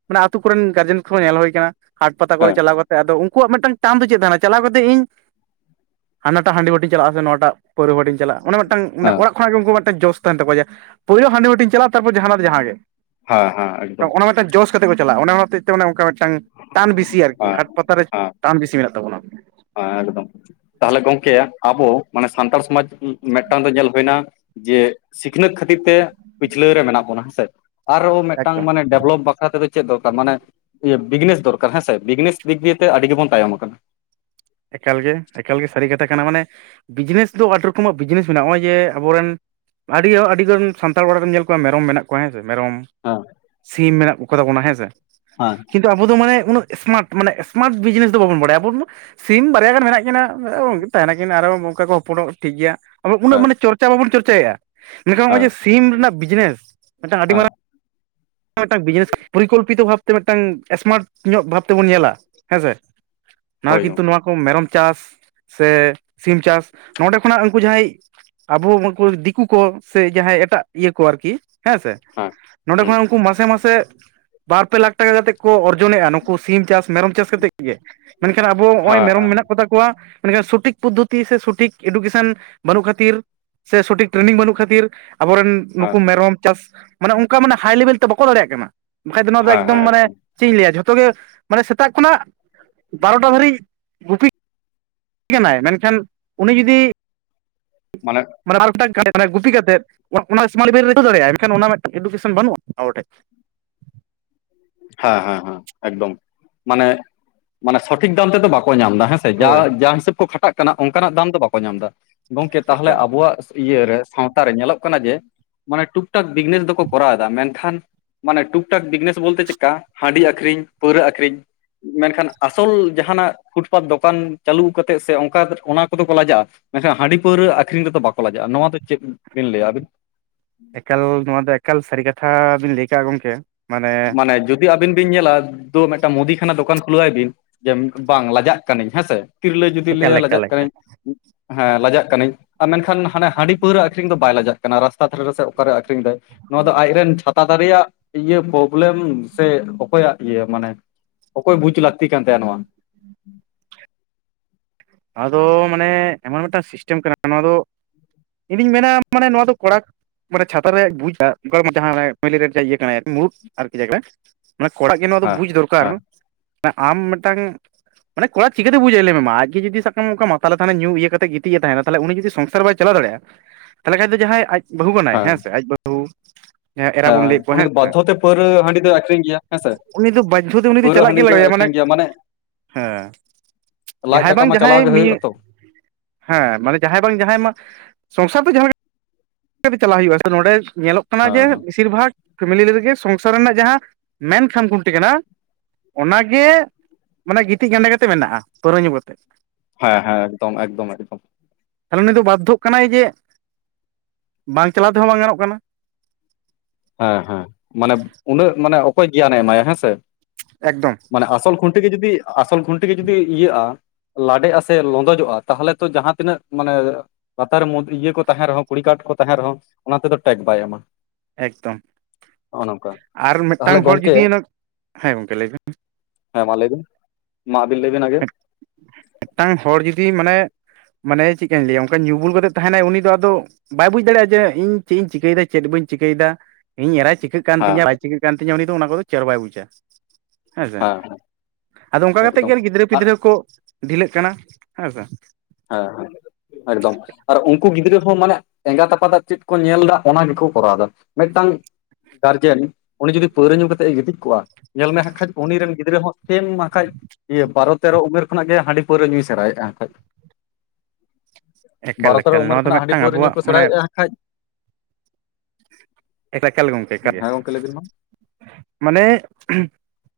ᱢᱟᱱᱮ ᱟᱛᱩ ᱠᱚᱨᱮᱱ ᱜᱟᱨᱡᱮᱱ ᱠᱚᱦᱚᱸ ᱧᱮᱞ ᱦᱩᱭ ᱠᱟᱱᱟ ᱦᱟᱴ ᱯᱟᱛᱟ ᱠᱚᱨᱮ ᱦᱮᱸ ᱪᱟᱞᱟᱣ ᱠᱟᱛᱮ ᱟᱫᱚ ᱩᱝ ᱠᱩᱣᱟᱜ ᱢᱤᱫ ᱴᱟᱝ ᱴᱟᱱ ᱫᱚ ᱪᱮᱫ ᱛᱟᱦᱮᱱᱟ ᱪᱟᱞᱟᱣ ᱠᱟᱛᱮ ᱤᱧ ᱦᱟᱱᱟᱴᱟᱜ ᱦᱟᱺᱰᱤ ᱵᱟᱹᱴᱤᱧ ᱪᱟᱞᱟᱜ-ᱟ ᱥᱮ ᱱᱚᱣᱟ ᱴᱟᱜ ᱯᱟᱹᱣᱨᱟᱹ ᱵᱷᱟᱹᱴᱤᱧ ᱪᱟᱞᱟᱜ-ᱟ ᱚᱱᱟ ᱢᱤᱫ ᱴᱟᱝ ᱦᱮᱸ ᱚᱲᱟᱜ ᱠᱷᱚᱱᱟᱜ ᱜᱮ ᱩᱱᱠᱩ ᱢᱮᱜ ᱴᱟ ᱡᱚᱥ ᱛᱟᱦᱮ ᱛᱟᱠᱚᱣᱟ ᱡᱮ ᱯᱳᱭᱞᱳ ᱦᱟᱺᱰᱤ ᱵᱷᱟᱹᱴᱤᱧ ᱪᱟᱞᱟᱜ-ᱟ ᱛᱟᱨᱯᱚᱨ ᱡᱟᱦᱟᱱᱟᱜ ᱫᱚ ᱡᱟᱦᱟᱸ ᱜᱮ, ᱦᱟᱸ ᱦᱟᱸ ᱚᱱᱟ ᱢᱤ ᱴᱟᱝ ᱡᱚᱥ ᱠᱟᱛᱮ ᱠᱚ ᱪᱟᱞᱟᱜ-ᱟ ᱚᱱᱟ ᱦᱚᱛᱮᱡ ᱛᱮ ᱚᱱᱟ ᱚᱱᱠᱟ ᱢᱤᱫ ᱴᱟᱝ ᱴᱟᱱ ᱵᱤᱥᱤ ᱟᱨᱠᱤ ᱦᱮᱸ ᱦᱟ ᱯᱟᱛᱟ ᱨᱮ ᱦᱮᱸ ᱴᱟᱱ ᱵᱤᱥᱤ ᱢᱮᱱᱟᱜ ᱛᱟᱵᱚᱱᱟ᱾ ᱦᱮᱸ ᱮᱠᱫᱚᱢ ᱛᱟᱦᱞᱮ ᱜᱚᱝᱠᱮ ᱟᱵᱚ ᱢᱟᱱᱮ ᱥᱟᱱᱛᱟᱲ ᱥᱚᱢᱟᱡᱽ ᱢᱮᱜ ᱴᱟᱝ ᱫᱚ ᱧᱮᱞ ᱦᱳᱭ ᱱᱟ ᱡᱮ ᱥᱤᱠᱷᱱᱟᱹᱛ ᱠᱷᱟᱹᱛᱤᱨ ᱛᱮ ᱯᱤᱪᱷᱞᱟᱹ ᱨᱮ ᱢᱮᱱᱟᱜ ᱵᱚᱱᱟ ᱦᱮᱸᱥᱮ ᱟᱨᱚᱸ ᱢᱤᱜ ᱮᱠᱫᱚᱢ ᱴᱟᱝ ᱢᱟᱱᱮ ᱰᱮᱵᱷᱞᱚᱯ ᱵᱟᱠᱷᱨᱟ ᱛᱮᱫᱚ ᱪᱮᱫ ᱫᱚᱨᱠᱟᱨ ᱢᱟᱱᱮ ᱤᱭᱟᱹ ᱵᱤᱜᱱᱮᱥ ᱫᱚᱨᱠᱟᱨ ᱦᱮᱸᱥᱮ ᱵᱤᱜᱱᱮᱥ ᱫᱤᱠ ᱫᱮᱭᱮ ᱛᱮ ᱟᱹᱰᱤ ᱜᱮᱵᱚᱱ ᱛᱟᱭᱚᱢ ᱠᱟᱱᱟ᱾ ᱮᱠᱟᱞ ᱜᱮ ᱮᱠᱟᱞ ᱜᱮ ᱥᱟᱹᱨᱤ ᱠᱟᱛᱷᱟ ᱠᱟᱱᱟ ᱢᱟᱱᱮ ᱵᱤᱡᱽᱱᱮᱥ ᱫᱚ ᱟᱹᱰᱤ ᱨᱚᱠᱚᱢᱟᱜ ᱵᱤᱡᱽᱱᱮᱥ ᱢᱮᱱᱟᱜ-ᱟ ᱱᱚᱜ-ᱚᱭ ᱡᱮ ᱟᱵᱚ ᱨᱮᱱ ᱟᱹᱰᱤ ᱟᱹᱰᱤ ᱜᱟᱱ ᱥᱟᱱᱛᱟᱲ ᱚᱲᱟᱜ ᱨᱮᱱ ᱧᱮᱞ ᱠᱚᱣᱟ ᱢᱮᱨᱚᱢ ᱢᱮᱱᱟᱜ ᱠᱚᱣᱟ ᱦᱮᱸ ᱥᱮ ᱢᱮᱨᱚᱢ ᱦᱮᱸ ᱥᱤᱢ ᱢᱮᱱᱟᱜ ᱠᱚ ᱠᱚᱛᱟ ᱵᱚᱱᱟ ᱦᱮᱸ ᱥᱮ, ᱦᱮᱸ ᱠᱤᱱᱛᱩ ᱟᱵᱚ ᱫᱚ ᱢᱟᱱᱮ ᱩᱱᱟᱹᱜ ᱮᱥᱢᱟᱴ ᱢᱟᱱᱮ ᱥᱢᱟᱨᱴ ᱵᱤᱡᱱᱮᱥ ᱫᱚ ᱵᱟᱵᱚᱱ ᱵᱟᱲᱟᱭᱟ ᱟᱵᱚ ᱥᱤᱢ ᱵᱟᱨᱭᱟ ᱜᱟᱱ ᱢᱮᱱᱟᱜ ᱠᱤᱱᱟ ᱛᱟᱦᱮ ᱱᱟᱠᱤᱱ ᱟᱨᱦᱚᱸ ᱚᱱᱠᱟ ᱠᱚ ᱦᱚᱯᱚᱱᱚᱜ ᱴᱷᱤᱠ ᱜᱮᱭᱟ ᱩᱱᱟᱹᱜ ᱦᱮᱸ ᱢᱟᱱᱮ ᱪᱚᱨ ᱪᱚᱨᱪᱟ ᱵᱟᱵᱚᱱ ᱪᱚᱨᱪᱟᱭᱮᱜ-ᱟ ᱢᱮᱱᱠᱷᱟᱱ ᱱᱚᱜ-ᱚᱭ ᱦᱮᱸ ᱡᱮ ᱥᱤᱢ ᱨᱮᱱᱟᱜ ᱵᱤᱡᱽᱱᱮᱥ ᱢᱤᱫ ᱴᱟᱝ ᱟᱹᱰᱤ ᱦᱮᱸ ᱢᱟᱨᱟᱝ ᱢᱮᱜ ᱴᱟᱝ ᱵᱤᱡᱽᱱᱮᱥ ᱯᱚᱨᱤᱠᱚᱞᱯᱤᱛᱚ ᱵᱷᱟᱵᱛᱮ ᱢᱮᱜ ᱴᱟᱝ ᱮᱥᱢᱟᱴ ᱧᱚᱜ ᱵᱷᱟᱵ ᱛᱮᱵᱚᱱ ᱧᱮᱞᱟ, ᱦᱮᱸᱥᱮ ᱱᱚᱣᱟ ᱦᱳᱭ ᱠᱤᱱᱛᱩ ᱜᱚᱝᱠᱮ ᱱᱚᱣᱟ ᱠᱚ ᱢᱮᱨᱚᱢ ᱪᱟᱥ, ᱥᱮ ᱥᱤᱢ ᱪᱟᱥ ᱱᱚᱰᱮ ᱠᱷᱚᱱᱟᱜ ᱩᱱᱠᱩ ᱡᱟᱦᱟᱸᱭ ᱟᱵᱚ ᱩᱱᱠᱩ ᱫᱤᱠᱩ ᱠᱚ ᱥᱮ ᱡᱟᱦᱟᱸᱭ ᱮᱴᱟᱜ ᱤᱭᱟᱹ ᱠᱚ ᱟᱨᱠᱤ, ᱦᱮᱸ ᱥᱮ ᱦᱮᱸ ᱱᱚᱰᱮ ᱦᱮᱸ ᱠᱷᱚᱱᱟ ᱩᱱᱠᱩ ᱢᱟᱥᱮ ᱢᱟᱥᱮ ᱵᱟᱨ ᱯᱮ ᱞᱟᱠᱷ ᱴᱟᱠᱟ ᱠᱟᱛᱮᱫ ᱠᱚ ᱚᱨᱡᱚᱱᱮᱜ-ᱟ ᱱᱩᱠᱩ ᱥᱤᱢ ᱪᱟᱥ ᱢᱮᱨᱚᱢ ᱪᱟᱥ ᱠᱟᱛᱮᱜ ᱜᱮ, ᱢᱮᱱ ᱠᱷᱟᱱ ᱟᱵᱚ ᱱᱚᱜ-ᱚᱭ ᱦᱮᱸ ᱢᱮᱨᱚᱢ ᱢᱮᱱᱟᱜ ᱠᱚᱛᱟ ᱠᱚᱣᱟ ᱢᱮᱱ ᱠᱷᱟᱱ ᱥᱚᱴᱷᱤᱠ ᱯᱚᱫᱽᱫᱷᱚᱛᱤ ᱥᱮ ᱥᱚᱴᱷᱤᱠ ᱮᱰᱩᱠᱮᱥᱮᱱ ᱵᱟᱹᱱᱩᱜ ᱠᱷᱟᱹᱛᱤᱨ ᱥᱮ ᱥᱚᱴᱷᱤᱠ ᱴᱨᱮᱱᱤᱝ ᱵᱟᱹᱱᱩᱜ ᱠᱷᱟᱹᱛᱤᱨ ᱟᱵᱚ ᱨᱮᱱ ᱦᱮᱸ ᱱᱩᱠᱩ ᱢᱮᱨᱚᱢ ᱪᱟᱥ ᱢᱟᱱᱮ ᱚᱱᱠᱟ ᱢᱟᱱᱮ ᱦᱟᱭ ᱞᱮᱵᱮᱞ ᱛᱮ ᱵᱟᱠᱚ ᱫᱟᱲᱮᱭᱟᱜ ᱠᱟᱱᱟ ᱵᱟᱠᱷᱟᱡ ᱫᱚ ᱱᱚᱣᱟ ᱫᱚ ᱦᱮᱸ ᱦᱮᱸ ᱮᱠᱫᱚᱢ ᱦᱮᱸ ᱢᱟᱱᱮ ᱪᱮ ᱤᱧ ᱞᱟᱹᱭᱟ ᱡᱷᱚᱛᱚ ᱜᱮ ᱢᱟᱱᱮ ᱥᱮᱛᱟᱜ ᱠᱷᱚᱱᱟᱜ ᱵᱟᱨᱚᱴᱟ ᱫᱷᱟᱹᱨᱤᱡ ᱜᱩᱯᱤ ᱠᱟᱱᱟᱭ ᱢᱮᱱ ᱠᱷᱟᱱ ᱩᱱᱤ ᱡᱩᱫᱤ ᱢᱟᱞᱮᱜ ᱢᱟᱱᱮ ᱟᱨ ᱢᱤᱫ ᱴᱟᱝ ᱜᱩᱯᱤ ᱠᱟᱛᱮᱫ ᱚᱱᱟ ᱥᱢᱟᱞ ᱞᱮᱵᱮᱞ ᱨᱮ ᱫᱟᱲᱮᱭᱟᱜ ᱟᱭ ᱢᱮᱱ ᱠᱷᱟᱱ ᱚᱱᱟ ᱮᱰᱩᱠᱮᱥᱚᱱ ᱵᱟᱹᱱᱩᱜ-ᱟ ᱟᱵᱚ ᱴᱷᱮᱡ᱾ ᱦᱮᱸ ᱦᱮᱸ ᱦᱮᱸ ᱮᱠᱫᱚᱢ ᱢᱟᱱᱮ ᱢᱟᱱᱮ ᱥᱚᱴᱷᱤᱠ ᱫᱟᱢ ᱛᱮᱫᱚ ᱵᱟᱠᱚ ᱧᱟᱢ ᱫᱟ ᱦᱮᱸ ᱡᱟ ᱦᱳᱭ ᱡᱟ ᱦᱤᱥᱟᱹᱵ ᱠᱚ ᱠᱷᱟᱴᱟᱜ ᱠᱟᱱᱟ ᱚᱱᱠᱟᱱᱟᱜ ᱫᱟᱢ ᱫᱚ ᱵᱟᱠᱚ ᱧᱟᱢ ᱫᱟ ᱜᱚᱝᱠᱮ ᱛᱟᱦᱚᱞᱮ ᱮᱠᱟᱞ ᱟᱵᱚᱣᱟᱜ ᱤᱭᱟᱹᱨᱮ ᱥᱟᱶᱛᱟ ᱨᱮ ᱧᱮᱞᱚᱜ ᱠᱟᱱᱟ ᱡᱮ ᱢᱟᱱᱮ ᱴᱩᱠ ᱴᱟᱠ ᱵᱤᱜᱽᱱᱮᱥ ᱫᱚᱠᱚ ᱠᱚᱨᱟᱣ ᱫᱟ ᱢᱮᱱᱠᱷᱟᱱ ᱢᱟᱱᱮ ᱴᱩᱠ ᱴᱟᱠ ᱵᱤᱜᱽᱱᱮᱥ ᱵᱳᱞᱛᱮ ᱪᱮᱜ ᱠᱟ ᱦᱟᱺᱰᱤ ᱟᱠᱷᱨᱤᱧ ᱯᱟᱹᱣᱨᱟᱹ ᱟᱠᱷᱨᱤᱧ, ᱢᱮᱱᱠᱷᱟᱱ ᱟᱥᱚᱞ ᱡᱟᱦᱟᱱᱟᱜ ᱯᱷᱩᱴᱯᱟᱛ ᱫᱚᱠᱟᱱ ᱪᱟᱹᱞᱩ ᱠᱟᱛᱮᱜ ᱥᱮ ᱚᱝᱠᱟ ᱚᱱᱟ ᱠᱚᱫᱚ ᱠᱚ ᱞᱟᱡᱟᱜ-ᱟ, ᱢᱮᱱᱠᱷᱟᱱ ᱦᱟᱺᱰᱤ ᱯᱟᱹᱣᱨᱟᱹ ᱟᱹᱠᱷᱨᱤᱧ ᱨᱮᱫᱚ ᱵᱟᱠᱚ ᱞᱟᱡᱟᱜ-ᱟ, ᱱᱚᱣᱟ ᱫᱚ ᱪᱮᱫ ᱵᱤᱱ ᱞᱟᱹᱭᱟ ᱟᱹᱵᱤᱱ? ᱮᱠᱟᱞ ᱱᱚᱣᱟ ᱫᱚ ᱮᱠᱟᱞ ᱥᱟᱹᱨᱤ ᱠᱟᱛᱷᱟ ᱵᱤᱱ ᱞᱟᱹᱭ ᱠᱟᱸᱜ ᱜᱚᱝᱠᱮ ᱢᱟᱱᱮ ᱢᱟᱱᱮ ᱡᱩᱫᱤ ᱟᱵᱤᱱ ᱵᱤᱱ ᱧᱮᱞᱟ ᱫᱳ ᱢᱤᱫ ᱴᱟᱝ ᱢᱩᱫᱤ ᱠᱷᱟᱱᱟ ᱫᱚᱠᱟᱱ ᱠᱷᱩᱞᱟᱹᱣᱟᱭ ᱵᱤᱱ ᱡᱮ ᱵᱟᱝ ᱞᱟᱡᱟᱜ ᱠᱟᱹᱱᱟᱹᱧ ᱦᱮᱸᱥᱮ ᱛᱤᱨᱞᱟᱹ ᱡᱩᱫᱤ ᱮᱠᱟᱞ ᱞᱟᱹᱭᱟᱭ ᱞᱟᱡᱟᱜ ᱮᱠᱟᱞ ᱮᱠᱟᱞ ᱠᱟᱹᱱᱟᱹᱧ ᱦᱮᱸ ᱞᱟᱡᱟᱜ ᱠᱟᱹᱱᱟᱹᱧ ᱟᱨ ᱢᱮᱱᱠᱷᱟᱱ ᱦᱟᱱ ᱦᱟᱺᱰᱤ ᱯᱟᱹᱣᱨᱟᱹ ᱟᱠᱷᱨᱤᱧ ᱫᱚ ᱵᱟᱭ ᱞᱟᱡᱟᱜ ᱠᱟᱱᱟ ᱨᱟᱥᱛᱟ ᱫᱷᱟᱨᱮ ᱨᱮ ᱚᱠᱟᱨᱮ ᱟᱠᱷᱨᱤᱧ ᱫᱟᱭ ᱱᱚᱣᱟ ᱫᱚ ᱟᱡᱨᱮᱱ ᱪᱷᱟᱛᱟ ᱫᱟᱨᱮᱭᱟᱜ ᱤᱭᱟᱹ ᱯᱚ ᱯᱨᱞᱮᱢ ᱥᱮ ᱚᱠᱚᱭᱟᱜ ᱤᱭᱟᱹ ᱢᱟᱱᱮ ᱚᱠᱚᱭ ᱵᱩᱡ ᱞᱟᱹᱠᱛᱤ ᱠᱟᱱ ᱛᱟᱭᱟ ᱱᱚᱣᱟ? ᱱᱚᱣᱟ ᱫᱚ ᱢᱟᱱᱮ ᱮᱢᱚᱱ ᱢᱤᱫ ᱴᱟᱝ ᱥᱤᱥᱴᱮᱢ ᱠᱟᱱᱟ ᱱᱚᱣᱟ ᱫᱚ ᱤᱧᱫᱩᱧ ᱢᱮᱱᱟ ᱢᱟᱱᱮ ᱱᱚᱣᱟ ᱫᱚ ᱠᱚᱲᱟ ᱢᱟᱱᱮ ᱪᱷᱟᱛᱟ ᱨᱮᱭ ᱵᱩᱡᱟ [unintelligible] ᱤᱭᱟᱹ ᱠᱟᱱᱟᱫ ᱟᱨᱠᱤ [inaudible] ᱠᱚᱲᱟ ᱟᱜ ᱜᱮ ᱱᱚᱣᱟ ᱫᱚ ᱦᱮᱸ ᱵᱩᱡ ᱫᱚᱨᱠᱟᱨ᱾ ᱦᱮᱸ ᱟᱢ ᱢᱮᱫᱴᱟᱝ ᱢᱟᱱᱮ ᱠᱚᱲᱟ ᱪᱤᱠᱟᱹᱛᱮ ᱵᱩᱡᱟᱭ ᱞᱮᱭᱢᱮ ᱢᱟ ᱟᱡ ᱜᱮ ᱡᱩᱫᱤ ᱥᱟᱵ ᱠᱟᱜ ᱢᱮ ᱚᱝᱠᱟ ᱢᱟᱛᱟᱞᱮ ᱛᱟᱸᱦᱮᱱᱟ ᱧᱩ ᱤᱭᱟᱹ ᱠᱟᱛᱮ ᱜᱤᱛᱤᱡ ᱮ ᱛᱟᱦᱮᱱᱟ ᱛᱟᱦᱚᱞᱮ ᱩᱱᱤ ᱡᱩᱫᱤ ᱥᱚᱝᱥᱟᱨ ᱵᱟᱭ ᱪᱟᱞᱟᱣ ᱫᱟᱲᱮᱭᱟᱜᱼᱟ ᱛᱟᱦᱚᱞᱮ ᱠᱷᱟᱡ ᱫᱚ ᱡᱟᱦᱟᱸᱭ ᱟᱡ ᱵᱟᱹᱦᱩ ᱠᱟᱱᱟᱭ ᱦᱮᱸ ᱦᱮᱸᱥᱮ ᱟᱡ ᱵᱟᱹᱦᱩ ᱡᱟᱦᱟᱸᱭ ᱮᱨᱟ ᱵᱚᱱ ᱦᱮᱸ ᱞᱟᱹᱭᱮᱫ ᱠᱚᱣᱟ ᱩᱱᱤ ᱫᱚ ᱵᱟᱫᱽᱫᱷᱚᱛᱮ ᱯᱟᱹᱣᱨᱟᱹ ᱦᱟᱺᱰᱤ ᱫᱚᱭ ᱟᱠᱷᱨᱤᱧ ᱜᱮᱭᱟ ᱦᱮᱸ ᱥᱮ ᱩᱱᱤ ᱫᱚ ᱵᱟᱫᱽᱫᱷᱚ ᱛᱮ ᱩᱱᱤ ᱫᱚ ᱯᱟᱹᱣᱨᱟᱹ ᱪᱟᱞᱟᱜ ᱜᱮ ᱦᱟᱺᱰᱤ ᱫᱚᱭ ᱞᱟᱜᱟᱣᱮᱭᱟ ᱟᱠᱷᱨᱤᱧ ᱜᱮᱭᱟ ᱢᱟᱱᱮ ᱦᱮᱸ ᱞᱟᱡ ᱡᱟᱦᱟᱸᱭ ᱫᱟᱠᱟ ᱵᱟᱝ ᱢᱟ ᱪᱟᱞᱟᱣ ᱡᱟᱦᱟᱸᱭ ᱜᱮ ᱦᱩᱭᱩᱜᱼᱟ ᱱᱤᱭᱟᱹ ᱛᱚ ᱦᱮᱸ ᱢᱟᱱᱮ ᱡᱟᱦᱟᱸᱭ ᱵᱟᱝ ᱡᱟᱦᱟᱸᱭ ᱢᱟ ᱥᱚᱝᱥᱟᱨ ᱫᱚ ᱡᱟᱦᱟᱸ ᱠᱟᱛᱮ ᱪᱟᱞᱟᱣ ᱦᱩᱭᱩᱜᱼᱟ ᱱᱚᱸᱰᱮ ᱧᱮᱞᱚᱜ ᱠᱟᱱᱟ ᱡᱮ ᱦᱮᱸ ᱵᱤᱥᱤᱨ ᱵᱷᱟᱜᱽ ᱯᱷᱮᱢᱤᱞᱤ ᱨᱮᱜᱮ ᱥᱚᱝᱥᱟᱨ ᱨᱮᱱᱟᱜ ᱡᱟᱦᱟᱸ ᱢᱮᱱ ᱠᱷᱟᱢ ᱠᱷᱩᱱᱴᱤ ᱠᱟᱱᱟ, ᱚᱱᱟᱜᱮ ᱢᱟᱱᱮ ᱜᱤᱛᱤᱡ ᱜᱟᱸᱰᱮ ᱠᱟᱛᱮᱜ ᱢᱮᱱᱟᱜᱼᱟ ᱯᱟᱹᱣᱨᱟᱹ ᱧᱩ ᱠᱟᱛᱮᱜ, ᱦᱮᱸ ᱦᱮᱸ ᱮᱠᱫᱚᱢ, ᱮᱠᱫᱚᱢ ᱮᱠᱫᱚᱢ᱾ ᱛᱟᱦᱚᱞᱮ ᱱᱩᱭ ᱫᱚ ᱵᱟᱫᱽᱫᱷᱚᱜ ᱠᱟᱱᱟᱭ ᱡᱮ ᱵᱟᱝ ᱪᱟᱞᱟᱣ ᱛᱮᱦᱚᱸ ᱵᱟᱝ ᱜᱟᱱᱚᱜ ᱠᱟᱱᱟ᱾ ᱦᱮᱸ ᱦᱮᱸ ᱢᱟᱱᱮ ᱩᱱᱟᱹᱜ ᱢᱟᱱᱮ ᱚᱠᱚᱭ ᱜᱮᱭᱟᱱᱮ ᱮᱢᱟᱭᱟ ᱦᱮᱸᱥᱮ᱾ ᱮᱠᱫᱚᱢ᱾ ᱢᱟᱱᱮ ᱟᱥᱚᱞ ᱠᱷᱩᱱᱴᱤ ᱜᱮ ᱡᱩᱫᱤ ᱟᱥᱚᱞ ᱠᱷᱩᱱᱴᱤ ᱜᱮ ᱡᱩᱫᱤ ᱤᱭᱟᱹᱜᱼᱟ ᱞᱟᱰᱮᱜᱼᱟ ᱥᱮ ᱞᱚᱸᱫᱚᱡᱚᱜᱼᱟ ᱛᱟᱦᱚᱞᱮ ᱛᱚ ᱡᱟᱦᱟᱸ ᱛᱤᱱᱟᱹᱜ ᱢᱟᱱᱮ ᱞᱟᱛᱟᱨ ᱨᱮ ᱢᱩᱫᱽ ᱤᱭᱟᱹ ᱠᱚ ᱛᱟᱦᱮᱸᱱ ᱨᱮᱦᱚᱸ ᱠᱩᱲᱤ ᱠᱟᱴ ᱠᱚ ᱛᱟᱦᱮᱸᱱ ᱨᱮᱦᱚᱸ ᱚᱱᱟ ᱛᱮᱫᱚ ᱴᱮᱠ ᱵᱟᱭ ᱮᱢᱟ᱾ ᱮᱠᱫᱚᱢ ᱱᱚᱜᱼᱚ ᱱᱚᱝᱠᱟ ᱟᱨ ᱛᱟᱦᱚᱞᱮ ᱢᱤᱫᱴᱟᱝ ᱦᱚᱲ ᱜᱚᱝᱠᱮ ᱡᱩᱫᱤ ᱦᱮᱸ ᱜᱚᱝᱠᱮ ᱞᱟᱹᱭ ᱵᱤᱱ? ᱦᱮᱸ ᱢᱟ ᱞᱟᱹᱭᱵᱤᱱ? ᱢᱟ ᱟᱹᱵᱤᱱ ᱞᱟᱹᱭᱵᱤᱱ ᱟᱜᱮ? ᱢᱮᱫᱴᱟᱝ ᱦᱚᱲ ᱡᱩᱫᱤ ᱢᱟᱱᱮ ᱢᱟᱱᱮ ᱪᱮᱠᱟᱧ ᱞᱟᱹᱭᱟ ᱚᱝᱠᱟ ᱧᱩ ᱵᱩᱞ ᱠᱟᱛᱮᱜ ᱛᱟᱦᱮᱱᱟᱭ ᱩᱱᱤ ᱫᱚ ᱟᱫᱚ, ᱵᱟᱭ ᱵᱩᱡᱽ ᱫᱟᱲᱮᱭᱟᱜᱼᱟ ᱡᱮ ᱤᱧ ᱪᱮᱜ ᱤᱧ ᱪᱤᱠᱟᱹᱭᱮᱫᱟ ᱪᱮᱜ ᱵᱟᱹᱧ ᱪᱤᱠᱟᱹᱭᱫᱟ ᱤᱧ ᱮᱨᱟᱭ ᱪᱤᱠᱟᱹᱜ ᱠᱟᱱ ᱦᱮᱸ ᱛᱤᱧᱟᱹ ᱵᱟᱭ ᱪᱤᱠᱟᱹᱜ ᱠᱟᱱ ᱛᱤᱧᱟ ᱩᱱᱤ ᱫᱚ ᱚᱱᱟ ᱠᱚᱫᱚ ᱪᱮᱫᱦᱚ ᱵᱟᱭ ᱵᱩᱪᱟ᱾ ᱦᱮᱸᱥᱮ ᱦᱮᱸ ᱟᱫᱚ ᱚᱝᱠᱟ ᱠᱟᱛᱮᱜ ᱮᱠᱫᱚᱢ ᱜᱮ ᱜᱤᱫᱽᱨᱟᱹ ᱟᱨ ᱯᱤᱫᱽᱨᱟᱹ ᱠᱚ᱾ ᱰᱷᱤᱞᱟᱹᱜ ᱠᱟᱱᱟ ᱦᱮᱸ ᱥᱮ᱾ ᱦᱮᱸ ᱦᱮᱸ ᱮᱠᱫᱚᱢ᱾ ᱟᱨ ᱩᱝᱠᱩ ᱜᱤᱫᱽᱨᱟᱹ ᱦᱚᱸ ᱢᱟᱱᱮ ᱮᱸᱜᱟᱛ ᱟᱯᱟᱛᱟᱜ ᱪᱮᱫ ᱠᱚ ᱧᱮᱞᱫᱟ ᱚᱱᱟ ᱜᱮᱠᱚ ᱠᱚᱨᱟᱣᱫᱟ ᱢᱮᱫᱴᱟᱝ ᱜᱟᱨᱡᱮᱱ ᱩᱱᱤ ᱡᱩᱫᱤ ᱯᱟᱹᱣᱨᱟᱹ ᱧᱩ ᱠᱟᱛᱮ ᱮ ᱜᱤᱛᱤᱡ ᱠᱚᱜᱼᱟ? ᱧᱮᱞ ᱢᱮ ᱦᱟᱸᱜ ᱠᱷᱟᱡ ᱩᱱᱤ ᱨᱮᱱ ᱜᱤᱫᱽᱨᱟᱹ ᱦᱚᱸ ᱥᱮᱢ ᱦᱟᱸᱜ ᱠᱷᱟᱡ ᱤᱭᱟᱹ ᱵᱟᱨᱚ ᱛᱮᱨᱚ ᱩᱢᱮᱨ ᱠᱷᱚᱱᱟᱜ ᱜᱮ ᱦᱟᱺᱰᱤ ᱯᱟᱹᱣᱨᱟᱹ ᱧᱩᱭ ᱥᱮᱬᱟᱭᱮᱜᱼᱟ ᱦᱟᱸᱠᱷᱟᱡ᱾ ᱮᱠᱟᱞ ᱵᱟᱨ ᱛᱮᱨᱚ ᱮᱠᱟᱞ ᱩᱢᱮᱨ ᱱᱚᱣᱟ ᱫᱚ ᱠᱷᱚᱱᱟᱜ ᱦᱟᱺᱰᱤ ᱢᱤᱫᱴᱟᱝ ᱯᱟᱹᱣᱨᱟᱹ ᱧᱩ ᱟᱵᱚᱣᱟᱜ ᱠᱚ ᱢᱟᱱᱮ ᱥᱮᱬᱟᱭᱮᱜᱼᱟ ᱦᱟᱸᱜ ᱠᱷᱟᱡ ᱮᱠᱞᱟ ᱜᱚᱝᱠᱮ ᱮᱠᱟᱞ ᱜᱮ ᱦᱮᱸ ᱜᱚᱝᱠᱮ ᱞᱟᱹᱭ ᱵᱤᱱ ᱢᱟ ᱢᱟᱱᱮ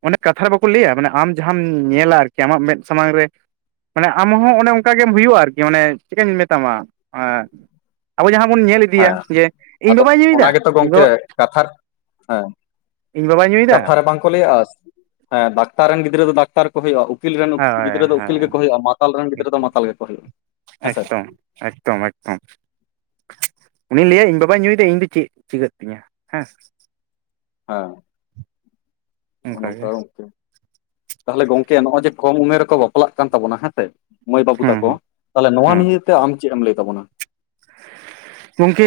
ᱚᱱᱮ ᱠᱟᱛᱷᱟ ᱨᱮ ᱵᱟᱠᱚ ᱞᱮᱭᱟ ᱢᱟᱱᱮ ᱟᱢ ᱡᱟᱦᱟᱸᱢ ᱧᱮᱞᱟ ᱟᱨᱠᱤ ᱟᱢᱟᱜ ᱢᱮᱫ ᱥᱟᱢᱟᱝ ᱨᱮ ᱢᱟᱱᱮ ᱟᱢ ᱦᱚᱸ ᱚᱱᱮ ᱚᱝᱠᱟ ᱜᱮᱢ ᱦᱳᱭᱳᱜᱼᱟ ᱟᱨᱠᱤ ᱚᱱᱮ ᱪᱮᱠᱟᱹᱧ ᱢᱮᱛᱟᱢᱟ ᱟᱵᱚ ᱡᱟᱦᱟᱸ ᱵᱚᱱ ᱧᱮᱞ ᱤᱫᱤᱭᱟ ᱦᱮᱸ ᱡᱮ ᱤᱧ ᱟᱫᱚ ᱵᱟᱵᱟᱭ ᱧᱩᱭᱫᱟ ᱚᱱᱟ ᱜᱮᱛᱚ ᱛᱚ ᱜᱚᱝᱠᱮ ᱠᱟᱛᱷᱟ ᱤᱧ ᱵᱟᱵᱟᱭ ᱧᱩᱭᱫᱟ ᱵᱟᱝ ᱠᱚ ᱞᱮᱭᱟ ᱫᱟᱠᱛᱟᱨ ᱨᱮᱱ ᱜᱤᱫᱽᱨᱟᱹ ᱫᱚ ᱫᱟᱠᱛᱟᱨ, ᱠᱚ ᱦᱳᱭᱳᱜᱼᱚ 'ᱩᱠᱤᱞ' ᱨᱮᱱ ᱦᱳᱭ ᱜᱤᱫᱽᱨᱟᱹ ᱫᱚ, 'ᱩᱠᱤᱞ' ᱦᱳᱭ ᱜᱮᱠᱚ ᱦᱳᱭᱳᱜᱼᱟ᱾ ᱢᱟᱛᱟᱞ ᱨᱮᱱ ᱜᱤᱫᱽᱨᱟᱹ ᱫᱚ, ᱢᱟᱛᱟᱞ ᱜᱮᱠᱚ ᱦᱳᱭᱳᱜᱼᱟ, ᱦᱮᱸᱥᱮ᱾ ᱮᱠᱫᱚᱢ ᱮᱠᱫᱚᱢ, ᱮᱠᱫᱚᱢ᱾ ᱩᱱᱤ ᱞᱟᱹᱭᱟᱭ ᱤᱧ ᱵᱟᱵᱟ ᱧᱩᱭᱫᱟ, ᱤᱧ ᱫᱚ ᱪᱮᱹᱜ ᱪᱤᱜᱟᱹᱜ ᱛᱤᱧᱟ, ᱦᱮᱸᱻ᱾ ᱦᱟ᱾ ᱱᱚᱜᱼᱚ ᱚᱱᱠᱟ ᱱᱚᱝᱠᱟ ᱜᱮ ᱜᱚᱝᱠᱮ, ᱛᱟᱦᱞᱮ ᱜᱚᱝᱠᱮ, ᱱᱚᱜᱼᱚᱭ ᱡᱮ ᱠᱚᱢ ᱩᱢᱮᱨ ᱨᱮᱠᱚ ᱵᱟᱯᱞᱟᱜ ᱠᱟᱱ ᱛᱟᱵᱚᱱᱟ, ᱦᱮᱸᱥᱮ ᱢᱟᱹᱭ, ᱵᱟᱹᱵᱩ ᱦᱩᱸ ᱛᱟᱠᱚ ᱦᱩᱸ ᱛᱟᱞᱮ ᱱᱚᱣᱟ ᱦᱩᱸ ᱱᱤᱭᱮᱛᱮ ᱟᱢ ᱪᱮᱜ ᱮᱢ ᱞᱟᱹᱭ ᱛᱟᱵᱚᱱᱟ? ᱜᱚᱝᱠᱮ,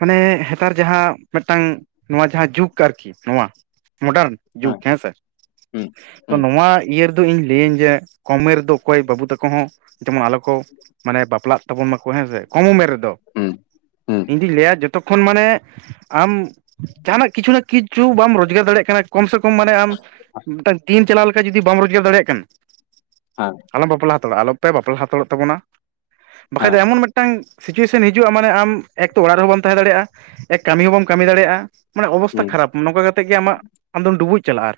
ᱢᱟᱱᱮ ᱦᱮᱸᱛᱟᱨ ᱡᱟᱦᱟᱸ ᱢᱮᱜᱴᱟᱝ ᱱᱚᱣᱟ ᱡᱟᱦᱟᱸ 'ᱡᱩᱜᱽ' ᱟᱨᱠᱤ ᱱᱚᱣᱟ 'ᱢᱚᱰᱟᱨᱱ ᱦᱮᱸ ᱡᱩᱜᱽ' ᱦᱮᱸᱥᱮ! ᱦᱩᱸ ᱛᱚ ᱦᱩᱸ ᱱᱚᱣᱟ ᱤᱭᱟᱹ ᱨᱮᱫᱚ ᱤᱧ ᱞᱟᱹᱭᱟᱹᱧ, ᱡᱮ ᱠᱚᱢ ᱢᱮᱨ ᱫᱚ ᱚᱠᱚᱭ ᱵᱟᱹᱵᱩ ᱛᱟᱠᱚ ᱦᱚᱸ ᱡᱮᱢᱚᱱ ᱟᱞᱚ ᱠᱚ ᱢᱟᱱᱮ 'ᱵᱟᱯᱞᱟᱜ' ᱛᱟᱵᱚᱱ ᱢᱟᱠᱚ ᱦᱮᱸᱥᱮ, ᱠᱚᱢ ᱩᱢᱮᱨ ᱨᱮᱫᱚ᱾ ᱦᱩᱸ ᱦᱩᱸ ᱤᱧ ᱫᱩᱧ ᱞᱟᱹᱭᱟ ᱡᱚᱛᱚᱠᱠᱷᱚᱱ ᱢᱟᱱᱮ ᱟᱢ ᱡᱟᱦᱟᱱᱟᱜ ᱠᱤᱪᱷᱩ ᱱᱟ, ᱠᱤᱪᱷᱩ ᱵᱟᱢ ᱨᱳᱡᱽᱜᱟᱨ ᱫᱟᱲᱮᱜ ᱠᱟᱱᱟ ᱠᱚᱢ ᱥᱮ ᱠᱚᱢ ᱢᱟᱱᱮ ᱟᱢ ᱢᱤᱴᱟ ᱫᱤᱱ ᱪᱟᱞᱟᱣ ᱞᱮᱠᱟ ᱡᱩᱫᱤ ᱵᱟᱢ ᱨᱳᱡᱽᱜᱟᱨ ᱫᱟᱲᱮᱭᱟᱜ ᱠᱟᱱᱟ! ᱟᱨ ᱟᱞᱚᱢ 'ᱵᱟᱯᱞᱟ' ᱦᱟᱛᱟᱲᱚᱜᱼᱟ, ᱟᱞᱚᱯᱮ 'ᱵᱟᱯᱞᱟ' ᱦᱟᱛᱟᱲᱚᱜ ᱛᱟᱵᱚᱱᱟ᱾ ᱵᱟᱠᱷᱟᱡ ᱦᱮᱸ ᱫᱚ ᱮᱢᱚᱱ ᱢᱮᱜᱴᱟᱝ ᱥᱤᱪᱩᱭᱮᱥᱚᱱ ᱦᱤᱡᱩᱜᱼᱟ, ᱢᱟᱱᱮ ᱟᱢ ᱮᱠ ᱛᱚ ᱚᱲᱟᱜ ᱦᱚᱸ ᱵᱟᱢ ᱛᱟᱦᱮᱸ ᱫᱟᱲᱮᱭᱟᱜᱼᱟ, ᱮᱠ ᱠᱟᱢᱤ ᱦᱚᱸ ᱵᱟᱢ ᱠᱟᱹᱢᱤ ᱫᱟᱲᱮᱭᱟᱜᱼᱟ᱾ ᱢᱟᱱᱮ ᱦᱚᱵᱚᱥᱛᱷᱟ ᱦᱩᱸ ᱠᱷᱟᱨᱟᱯ, ᱱᱚᱝᱠᱟ ᱠᱟᱛᱮᱜ ᱜᱮ ᱟᱢᱟᱜ ᱟᱢᱫᱚᱢ ᱰᱩᱵᱩᱡ ᱪᱟᱞᱟ ᱟᱨ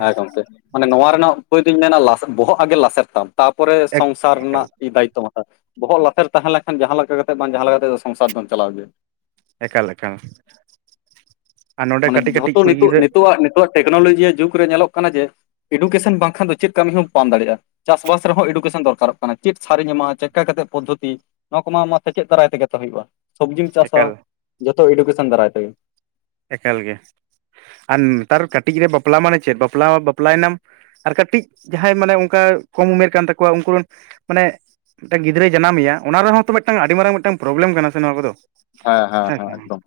ᱦᱮᱸ ᱜᱚᱝᱠᱮ, ᱢᱟᱱᱮ ᱱᱚᱣᱟ ᱨᱮᱱᱟᱜ ᱩᱯᱟᱹᱭ ᱫᱩᱧ ᱢᱮᱱᱟ ᱞᱟᱥ ᱵᱚᱦᱚᱜ ᱟᱜᱮ ᱞᱟᱥᱮᱨ ᱛᱟᱢ᱾ ᱛᱟᱯᱚᱨᱮ ᱮᱠ ᱥᱚᱝᱥᱟᱨ ᱮᱠᱟᱞ ᱱᱟᱜ ᱫᱟᱭᱤᱛᱛᱚᱢᱚ ᱟ ᱵᱚᱦᱚᱜ ᱞᱟᱥᱮᱨ ᱛᱟᱦᱮᱸ ᱞᱮᱝᱠᱷᱟᱱ ᱡᱟᱦᱟᱸ ᱞᱮᱠᱟ ᱠᱟᱛᱮᱜ ᱵᱟᱝ ᱡᱟᱦᱟ ᱞᱮᱠᱟ ᱠᱟᱛᱮᱫ ᱫᱚ ᱥᱚᱝᱥᱟᱨ ᱫᱚᱢ ᱪᱟᱞᱟᱣ ᱜᱮᱭᱟ᱾ ᱮᱠᱟᱞ, ᱮᱠᱟᱞ᱾ ᱟᱨ ᱱᱚᱰᱮ ᱢᱟᱱᱮ ᱠᱟᱹᱴᱤᱡ ᱠᱟᱹᱴᱤᱡ ᱡᱷᱚᱛᱚ ᱠᱩᱲᱤ ᱱᱤᱛᱚᱜ, ᱜᱤᱫᱽᱨᱟᱹ ᱱᱤᱛᱚᱣᱟᱜ ᱱᱤᱛᱚᱜ ᱴᱮᱠᱱᱳᱞᱚᱡᱤᱣ ᱡᱩᱜᱽ ᱨᱮ ᱧᱮᱞᱚᱜ ᱠᱟᱱᱟ ᱡᱮ 'ᱮᱰᱩᱠᱮᱥᱮᱱ' ᱵᱟᱝᱠᱷᱟᱱ ᱫᱚ ᱪᱮᱫ ᱠᱟᱹᱢᱤ ᱦᱚᱸ ᱵᱟᱢ ᱫᱟᱲᱮᱜᱼᱟ᱾ ᱪᱟᱥ-ᱵᱟᱥ ᱨᱮᱦᱚᱸ ᱮᱰᱩᱠᱮᱥᱮᱱ ᱫᱚᱨᱠᱟᱨᱚᱜ ᱠᱟᱱᱟ᱾ ᱪᱮᱫ ᱥᱟᱨᱤᱧ ᱮᱢᱟ, ᱪᱮᱠᱠᱟ ᱠᱟᱛᱮᱜ ᱯᱚᱫᱽᱫᱷᱚᱛᱤ? ᱱᱚᱣᱟ ᱠᱚᱢᱟ ᱟᱢᱟᱜ ᱥᱮᱪᱮᱫ ᱫᱟᱨᱟᱭ ᱛᱮᱜᱮ ᱛᱚ ᱦᱳᱭᱳᱜᱼᱟ᱾ ᱥᱚᱵᱽᱡᱤᱢ ᱪᱟᱥᱟ ᱮᱠᱟᱞ ᱡᱚᱛᱚ 'ᱮᱰᱩᱠᱮᱥᱮᱱ' ᱫᱟᱨᱟᱭ ᱛᱮᱜᱮ᱾ ᱮᱠᱟᱞ ᱜᱮ ᱟᱨᱱ ᱱᱮᱛᱟᱨ ᱠᱟᱹᱴᱤᱡ ᱜᱤᱫᱟ. 'ᱵᱟᱯᱞᱟ' ᱢᱟᱱᱮ ᱪᱮᱫ 'ᱵᱟᱯᱞᱟᱣ', ᱵᱟᱯᱞᱟᱭᱮᱱᱟᱢ ᱟᱨ ᱠᱟᱹᱴᱤᱡ ᱡᱟᱦᱟᱸᱭ ᱢᱟᱱᱮ ᱚᱝᱠᱟ ᱠᱚᱢ ᱢᱮᱨ ᱠᱟᱱ ᱛᱟᱠᱚᱣᱟ ᱩᱝᱠᱩ ᱨᱮᱱ, ᱢᱟᱱᱮ ᱴᱮᱝ ᱜᱤᱫᱽᱨᱟᱹᱭ ᱡᱟᱱᱟᱢᱮᱭᱟ ᱚᱱᱟ ᱨᱮᱦᱚᱸ ᱛᱚ ᱢᱤᱜᱴᱟᱝ ᱟᱰᱤ ᱢᱟᱨᱟᱝ, ᱢᱤᱜᱴᱟᱝ ᱯᱨᱚᱵᱽᱞᱮᱢ ᱠᱟᱱᱟ ᱥᱮ ᱱᱚᱣᱟ ᱠᱚᱫᱚ᱾ ᱦᱮᱸ, ᱦᱮᱸ, ᱦᱮᱸ, ᱮᱠᱫᱚᱢ᱾